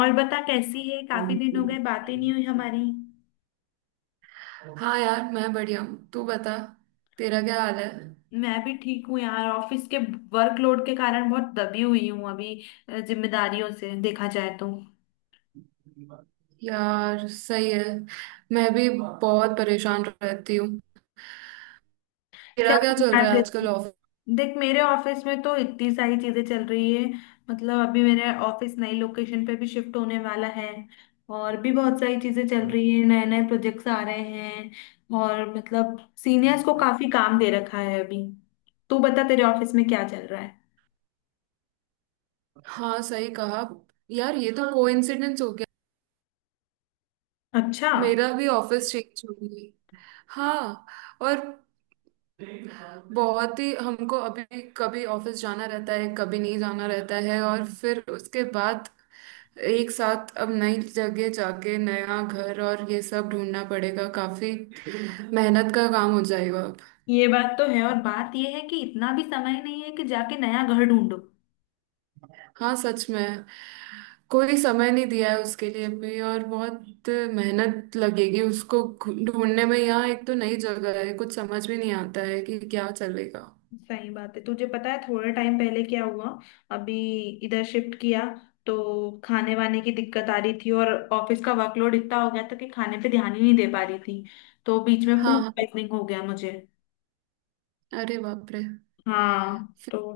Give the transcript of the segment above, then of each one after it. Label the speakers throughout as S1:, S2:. S1: और बता कैसी है। काफी दिन हो गए बातें नहीं हुई हमारी।
S2: हाँ यार मैं बढ़िया हूँ। तू बता। तेरा क्या हाल है।
S1: मैं भी ठीक हूँ यार। ऑफिस के वर्कलोड के कारण बहुत दबी हुई हूँ अभी, जिम्मेदारियों से देखा जाए तो।
S2: यार सही है। मैं भी बहुत परेशान रहती हूँ।
S1: क्या
S2: तेरा क्या चल रहा
S1: बात
S2: है
S1: है।
S2: आजकल ऑफिस।
S1: देख मेरे ऑफिस में तो इतनी सारी चीजें चल रही है। मतलब अभी मेरे ऑफिस नई लोकेशन पे भी शिफ्ट होने वाला है। और भी बहुत सारी चीजें चल रही है, नए नए प्रोजेक्ट्स आ रहे हैं, और मतलब सीनियर्स को काफी काम दे रखा है अभी। तू बता, तेरे ऑफिस में क्या चल रहा है।
S2: हाँ सही कहा। यार ये तो कोइंसिडेंस हो गया।
S1: अच्छा।
S2: मेरा भी ऑफिस चेंज हो गई। हाँ। और बहुत ही हमको अभी कभी ऑफिस जाना रहता है कभी नहीं जाना रहता है और फिर उसके बाद एक साथ अब नई जगह जाके नया घर और ये सब ढूंढना पड़ेगा। काफी मेहनत का काम हो जाएगा।
S1: ये बात तो है। और बात ये है कि इतना भी समय नहीं है कि जाके नया घर ढूंढो।
S2: हाँ सच में। कोई समय नहीं दिया है उसके लिए भी और बहुत मेहनत लगेगी उसको ढूंढने में। यहाँ एक तो नई जगह है, कुछ समझ भी नहीं आता है कि क्या चलेगा।
S1: सही बात है। तुझे पता है थोड़ा टाइम पहले क्या हुआ। अभी इधर शिफ्ट किया, तो खाने वाने की दिक्कत आ रही थी, और ऑफिस का वर्कलोड इतना हो गया था कि खाने पे ध्यान ही नहीं दे पा रही थी। तो बीच में
S2: हाँ
S1: फूड
S2: हाँ।
S1: पॉइजनिंग हो गया मुझे।
S2: अरे बाप रे।
S1: हाँ,
S2: फिर।
S1: तो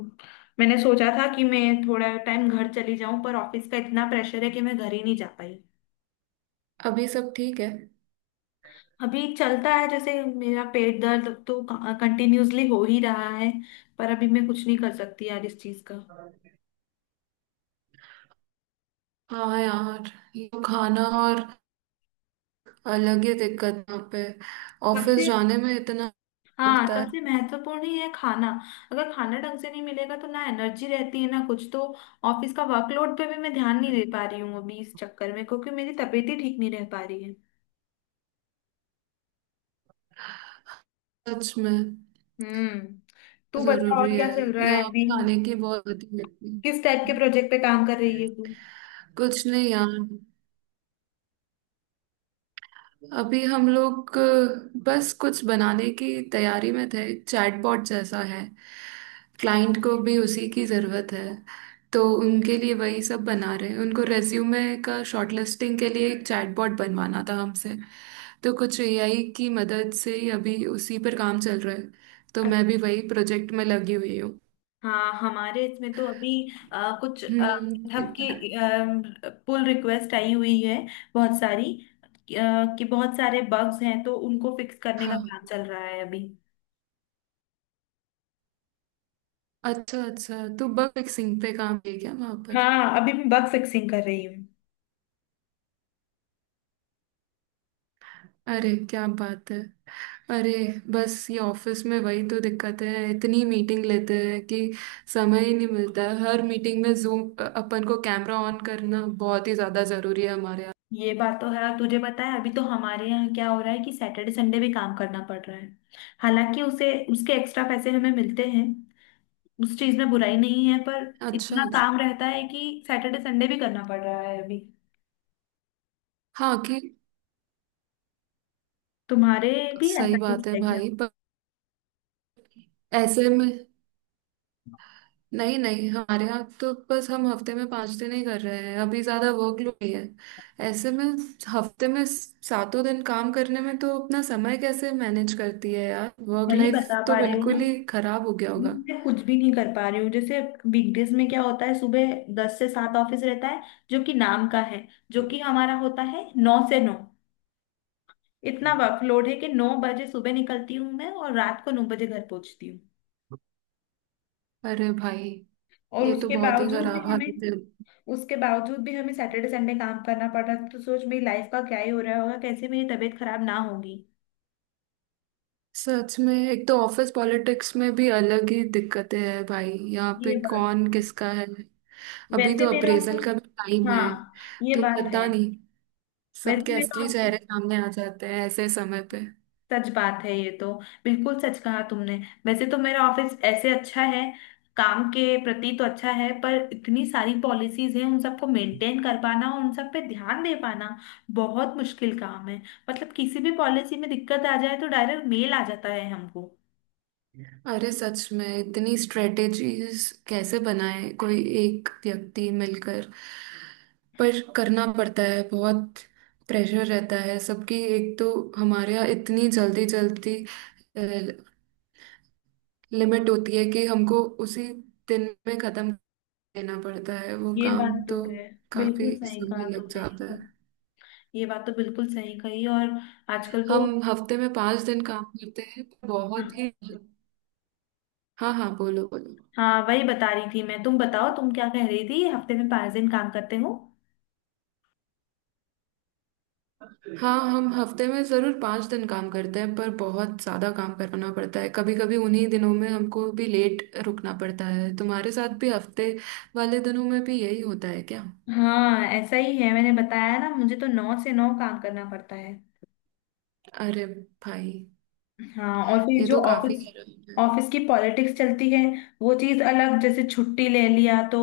S1: मैंने सोचा था कि मैं थोड़ा टाइम घर चली जाऊं, पर ऑफिस का इतना प्रेशर है कि मैं घर ही नहीं जा पाई।
S2: अभी सब ठीक है।
S1: अभी चलता है, जैसे मेरा पेट दर्द तो कंटिन्यूअसली हो ही रहा है, पर अभी मैं कुछ नहीं कर सकती यार इस चीज का।
S2: हाँ यार ये तो खाना और अलग ही दिक्कत यहाँ पे। ऑफिस
S1: सबसे,
S2: जाने में इतना
S1: हाँ,
S2: लगता है।
S1: सबसे महत्वपूर्ण ही है खाना। अगर खाना ढंग से नहीं मिलेगा तो ना एनर्जी रहती है ना कुछ। तो ऑफिस का वर्कलोड पे भी मैं ध्यान नहीं दे पा रही हूँ अभी इस चक्कर में, क्योंकि मेरी तबीयत ही ठीक नहीं रह पा रही है।
S2: सच में।
S1: हम्म। तू बता,
S2: जरूरी
S1: और
S2: है।
S1: क्या चल रहा है
S2: यहाँ
S1: अभी।
S2: खाने की बहुत आदत लगती है।
S1: किस टाइप के प्रोजेक्ट पे काम कर रही है तू।
S2: कुछ नहीं यार। अभी हम लोग बस कुछ बनाने की तैयारी में थे। चैटबॉट जैसा है। क्लाइंट को भी उसी की ज़रूरत है। तो उनके लिए वही सब बना रहे हैं। उनको रेज्यूमे का शॉर्टलिस्टिंग के लिए एक चैटबॉट बनवाना था हमसे। तो कुछ एआई की मदद से ही अभी उसी पर काम चल रहा है। तो मैं भी वही प्रोजेक्ट में लगी हुई हूँ।
S1: हाँ, हमारे इसमें तो अभी कुछ
S2: हम्म।
S1: गithub की पुल रिक्वेस्ट आई हुई है बहुत सारी। कि बहुत सारे बग्स हैं तो उनको फिक्स करने का
S2: हाँ।
S1: काम चल रहा है अभी।
S2: अच्छा अच्छा, तो बग फिक्सिंग पे काम है क्या वहाँ पर।
S1: हाँ, अभी मैं बग फिक्सिंग कर रही हूँ।
S2: अरे क्या बात है। अरे। बस ये ऑफिस में वही तो दिक्कत है, इतनी मीटिंग लेते हैं कि समय ही नहीं मिलता है। हर मीटिंग में जूम अपन को कैमरा ऑन करना बहुत ही ज्यादा जरूरी है हमारे यहाँ।
S1: ये बात तो है। और तुझे पता है अभी तो हमारे यहाँ क्या हो रहा है कि सैटरडे संडे भी काम करना पड़ रहा है। हालांकि उसे उसके एक्स्ट्रा पैसे हमें मिलते हैं, उस चीज में बुराई नहीं है, पर
S2: अच्छा
S1: इतना
S2: अच्छा।
S1: काम रहता है कि सैटरडे संडे भी करना पड़ रहा है अभी।
S2: हाँ कि।
S1: तुम्हारे भी
S2: सही
S1: ऐसा कुछ
S2: बात है
S1: है।
S2: भाई, पर ऐसे में। नहीं नहीं, हमारे यहाँ तो बस हम हफ्ते में पांच दिन ही कर रहे हैं अभी, ज्यादा वर्कलोड ही है। ऐसे में हफ्ते में सातों दिन काम करने में तो अपना समय कैसे मैनेज करती है यार। वर्क
S1: वही
S2: लाइफ
S1: बता
S2: तो
S1: पा रही हूँ ना।
S2: बिल्कुल ही खराब हो गया होगा।
S1: मैं कुछ भी नहीं कर पा रही हूँ। जैसे वीकडेज में क्या होता है, सुबह 10 से 7 ऑफिस रहता है जो कि नाम का है, जो कि हमारा होता है 9 से 9। इतना वर्कलोड है कि 9 बजे सुबह निकलती हूँ मैं और रात को 9 बजे घर पहुंचती हूँ।
S2: अरे भाई
S1: और
S2: ये तो
S1: उसके
S2: बहुत ही
S1: बावजूद भी
S2: खराब
S1: हमें,
S2: हालत है।
S1: उसके बावजूद भी हमें सैटरडे संडे काम करना पड़ रहा है, तो सोच मेरी लाइफ का क्या ही हो रहा होगा, कैसे मेरी तबीयत खराब ना होगी।
S2: सच में एक तो ऑफिस पॉलिटिक्स में भी अलग ही दिक्कतें हैं भाई, यहाँ पे
S1: ये बात
S2: कौन
S1: है।
S2: किसका है। अभी
S1: वैसे
S2: तो
S1: मेरा
S2: अप्रेजल
S1: ऑफिस,
S2: का भी टाइम है,
S1: हाँ, ये
S2: तो
S1: बात
S2: पता
S1: है।
S2: नहीं।
S1: वैसे
S2: सबके
S1: मेरा,
S2: असली चेहरे सामने आ जाते हैं ऐसे समय पे।
S1: सच बात है ये तो। बिल्कुल सच कहा तुमने। वैसे तो मेरा ऑफिस ऐसे अच्छा है, काम के प्रति तो अच्छा है, पर इतनी सारी पॉलिसीज हैं उन सबको मेंटेन कर पाना और उन सब पे ध्यान दे पाना बहुत मुश्किल काम है। मतलब किसी भी पॉलिसी में दिक्कत आ जाए तो डायरेक्ट मेल आ जाता है हमको।
S2: अरे सच में इतनी स्ट्रेटेजीज कैसे बनाए कोई एक व्यक्ति मिलकर। पर करना पड़ता है। बहुत प्रेशर रहता है सबकी। एक तो हमारे यहाँ इतनी जल्दी जल्दी लिमिट होती है कि हमको उसी दिन में खत्म देना पड़ता है वो
S1: ये बात
S2: काम,
S1: तो
S2: तो
S1: है। बिल्कुल
S2: काफी
S1: सही कहा
S2: समय लग
S1: तुमने ये
S2: जाता
S1: तो।
S2: है।
S1: ये बात तो बिल्कुल सही कही। और आजकल तो,
S2: हम हफ्ते में पांच दिन काम करते हैं
S1: हाँ,
S2: बहुत ही। हाँ हाँ, बोलो बोलो।
S1: हाँ, वही बता रही थी मैं। तुम बताओ, तुम क्या कह रही थी। हफ्ते में 5 दिन काम करते हो।
S2: हाँ हम हफ्ते में जरूर पाँच दिन काम करते हैं पर बहुत ज्यादा काम करना पड़ता है। कभी कभी उन्हीं दिनों में हमको भी लेट रुकना पड़ता है। तुम्हारे साथ भी हफ्ते वाले दिनों में भी यही होता है क्या।
S1: हाँ, ऐसा ही है। मैंने बताया ना, मुझे तो 9 से 9 काम करना पड़ता है।
S2: अरे भाई
S1: हाँ, और फिर
S2: ये
S1: जो
S2: तो काफी
S1: ऑफिस,
S2: गलत है।
S1: ऑफिस की पॉलिटिक्स चलती है वो चीज अलग। जैसे छुट्टी ले लिया, तो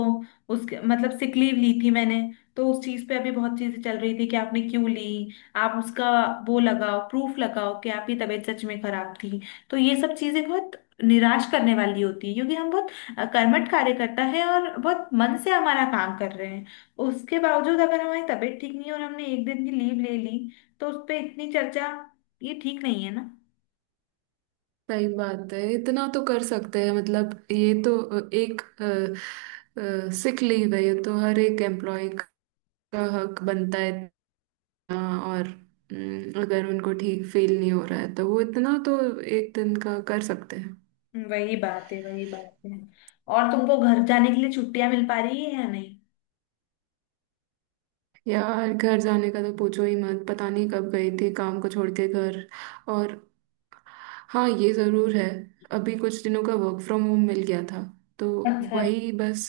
S1: उसके मतलब सिक लीव ली थी मैंने, तो उस चीज पे अभी बहुत चीजें चल रही थी कि आपने क्यों ली, आप उसका वो लगाओ, प्रूफ लगाओ कि आपकी तबीयत सच में खराब थी। तो ये सब चीजें बहुत निराश करने वाली होती है, क्योंकि हम बहुत कर्मठ कार्यकर्ता है और बहुत मन से हमारा काम कर रहे हैं। उसके बावजूद अगर हमारी तबीयत ठीक नहीं है और हमने 1 दिन की लीव ले ली, तो उस पर इतनी चर्चा, ये ठीक नहीं है ना।
S2: सही बात है, इतना तो कर सकते हैं, मतलब ये तो एक सिक लीव है। ये तो हर एक एम्प्लॉय का हक बनता है। हाँ, और। अगर उनको ठीक फील नहीं हो रहा है तो वो इतना तो एक दिन का कर सकते हैं।
S1: वही बात है, वही बात है। और तुमको घर जाने के लिए छुट्टियां मिल पा रही है या नहीं।
S2: यार घर जाने का तो पूछो ही मत। पता नहीं कब गई थी काम को छोड़ के घर। और हाँ ये ज़रूर है, अभी कुछ दिनों का वर्क फ्रॉम होम मिल गया था। तो
S1: अच्छा।
S2: वही बस,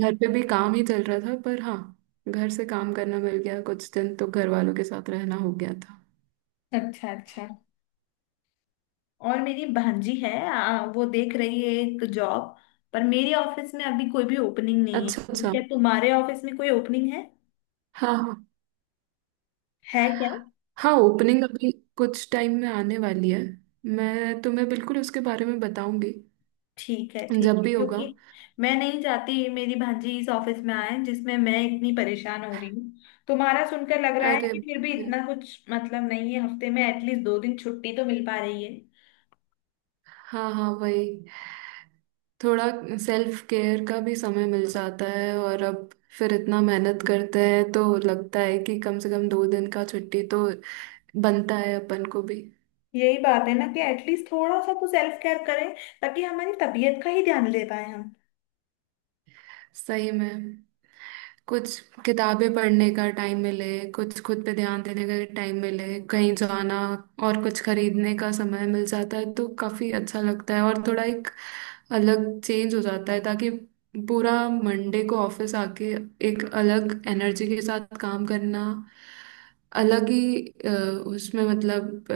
S2: घर पे भी काम ही चल रहा था। पर हाँ, घर से काम करना मिल गया कुछ दिन, तो घर वालों के साथ रहना हो गया था।
S1: अच्छा अच्छा। और मेरी भांजी है, वो देख रही है एक जॉब। पर मेरे ऑफिस में अभी कोई भी ओपनिंग नहीं
S2: अच्छा
S1: है।
S2: अच्छा।
S1: क्या तुम्हारे ऑफिस में कोई ओपनिंग है।
S2: हाँ हाँ।
S1: है क्या।
S2: हाँ ओपनिंग अभी कुछ टाइम में आने वाली है। मैं तुम्हें बिल्कुल उसके बारे में बताऊंगी
S1: ठीक है ठीक
S2: जब
S1: है,
S2: भी होगा।
S1: क्योंकि मैं नहीं चाहती मेरी भांजी इस ऑफिस में आए जिसमें मैं इतनी परेशान हो रही हूँ। तुम्हारा सुनकर लग रहा है
S2: अरे
S1: कि फिर भी इतना कुछ मतलब नहीं है, हफ्ते में एटलीस्ट 2 दिन छुट्टी तो मिल पा रही है।
S2: हाँ हाँ वही। थोड़ा सेल्फ केयर का भी समय मिल जाता है। और अब फिर इतना मेहनत करते हैं तो लगता है कि कम से कम दो दिन का छुट्टी तो बनता है अपन को भी।
S1: यही बात है ना कि एटलीस्ट थोड़ा सा तो सेल्फ केयर करें, ताकि हमारी तबीयत का ही ध्यान ले पाए हम।
S2: सही में। कुछ किताबें पढ़ने का टाइम मिले, कुछ खुद पे ध्यान देने का टाइम मिले, कहीं जाना और कुछ खरीदने का समय मिल जाता है तो काफी अच्छा लगता है। और थोड़ा एक अलग चेंज हो जाता है ताकि पूरा मंडे को ऑफिस आके एक अलग एनर्जी के साथ काम करना। अलग ही अ, उसमें मतलब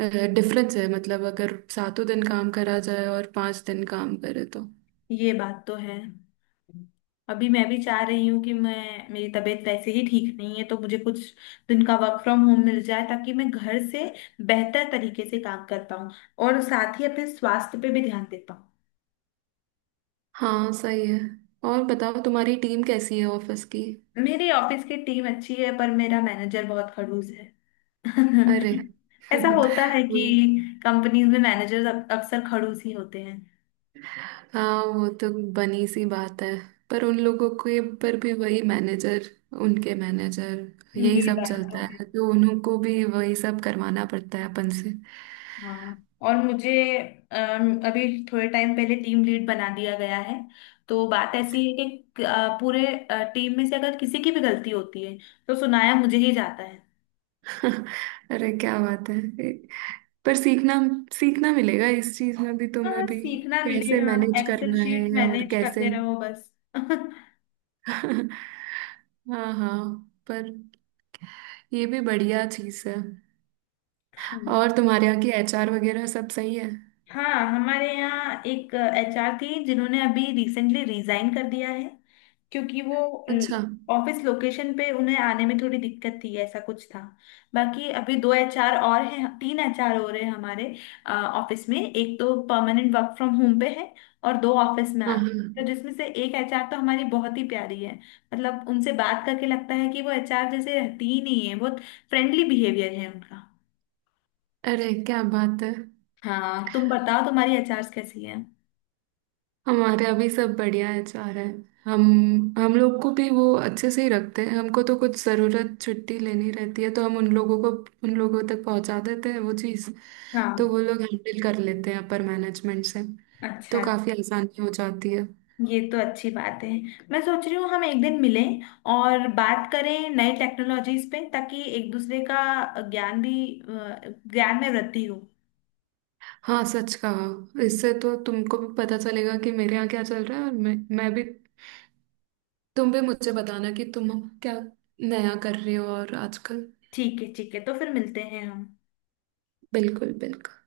S2: डिफरेंस है। मतलब अगर सातों दिन काम करा जाए और पांच दिन काम करे तो।
S1: ये बात तो है। अभी मैं भी चाह रही हूँ कि मैं, मेरी तबीयत वैसे ही ठीक नहीं है, तो मुझे कुछ दिन का वर्क फ्रॉम होम मिल जाए ताकि मैं घर से बेहतर तरीके से काम कर पाऊँ और साथ ही अपने स्वास्थ्य पे भी ध्यान दे पाऊँ।
S2: हाँ सही है। और बताओ तुम्हारी टीम कैसी है ऑफिस की।
S1: मेरी ऑफिस की टीम अच्छी है पर मेरा मैनेजर बहुत खड़ूस है।
S2: अरे
S1: ऐसा होता है कि
S2: वो-
S1: कंपनीज में मैनेजर्स अक्सर खड़ूस ही होते हैं।
S2: हाँ वो तो बनी सी बात है। पर उन लोगों के पर भी वही मैनेजर, उनके मैनेजर यही
S1: ये
S2: सब
S1: बात
S2: चलता
S1: तो है।
S2: है तो उन्हों को भी वही सब करवाना पड़ता है अपन से।
S1: हाँ, और मुझे अभी थोड़े टाइम पहले टीम लीड बना दिया गया है, तो बात ऐसी है कि पूरे टीम में से अगर किसी की भी गलती होती है, तो सुनाया मुझे ही जाता है।
S2: अरे क्या बात है। पर सीखना सीखना मिलेगा इस चीज में भी तुम्हें
S1: हाँ,
S2: भी।
S1: सीखना
S2: कैसे
S1: मिलेगा।
S2: मैनेज
S1: एक्सेल
S2: करना
S1: शीट
S2: है और
S1: मैनेज
S2: कैसे।
S1: करते रहो बस।
S2: हाँ हाँ। पर ये भी बढ़िया चीज है। और तुम्हारे यहाँ की एचआर वगैरह सब सही है।
S1: हाँ, हमारे यहाँ एक एचआर थी जिन्होंने अभी रिसेंटली रिजाइन कर दिया है, क्योंकि वो
S2: अच्छा।
S1: ऑफिस लोकेशन पे उन्हें आने में थोड़ी दिक्कत थी, ऐसा कुछ था। बाकी अभी 2 एचआर और हैं, 3 एचआर हो रहे हैं हमारे ऑफिस में। एक तो परमानेंट वर्क फ्रॉम होम पे है, और दो ऑफिस में आ।
S2: हाँ
S1: तो
S2: हाँ।
S1: जिसमें से एक एचआर तो हमारी बहुत ही प्यारी है, मतलब उनसे बात करके लगता है कि वो एचआर जैसे रहती ही नहीं है। बहुत फ्रेंडली बिहेवियर है उनका।
S2: अरे क्या बात है।
S1: हाँ, तुम बताओ तुम्हारी एचआर कैसी
S2: हमारे यहाँ भी सब बढ़िया एचआर है। हम हम लोग को भी वो अच्छे से ही रखते हैं। हमको तो कुछ ज़रूरत छुट्टी लेनी रहती है तो हम उन लोगों को उन लोगों तक पहुंचा देते हैं वो चीज़।
S1: है।
S2: तो वो लोग हैंडल कर लेते हैं अपर मैनेजमेंट से। तो
S1: अच्छा।
S2: काफ़ी आसानी हो जाती है।
S1: ये तो अच्छी बात है। मैं सोच रही हूँ हम 1 दिन मिलें और बात करें नए टेक्नोलॉजीज पे ताकि एक दूसरे का ज्ञान भी, अ, ज्ञान में वृद्धि हो।
S2: हाँ सच कहा। इससे तो तुमको भी पता चलेगा कि मेरे यहाँ क्या चल रहा है। और मैं भी, तुम भी मुझे बताना कि तुम क्या नया कर रहे हो और आजकल।
S1: ठीक है ठीक है, तो फिर मिलते हैं हम।
S2: बिल्कुल बिल्कुल।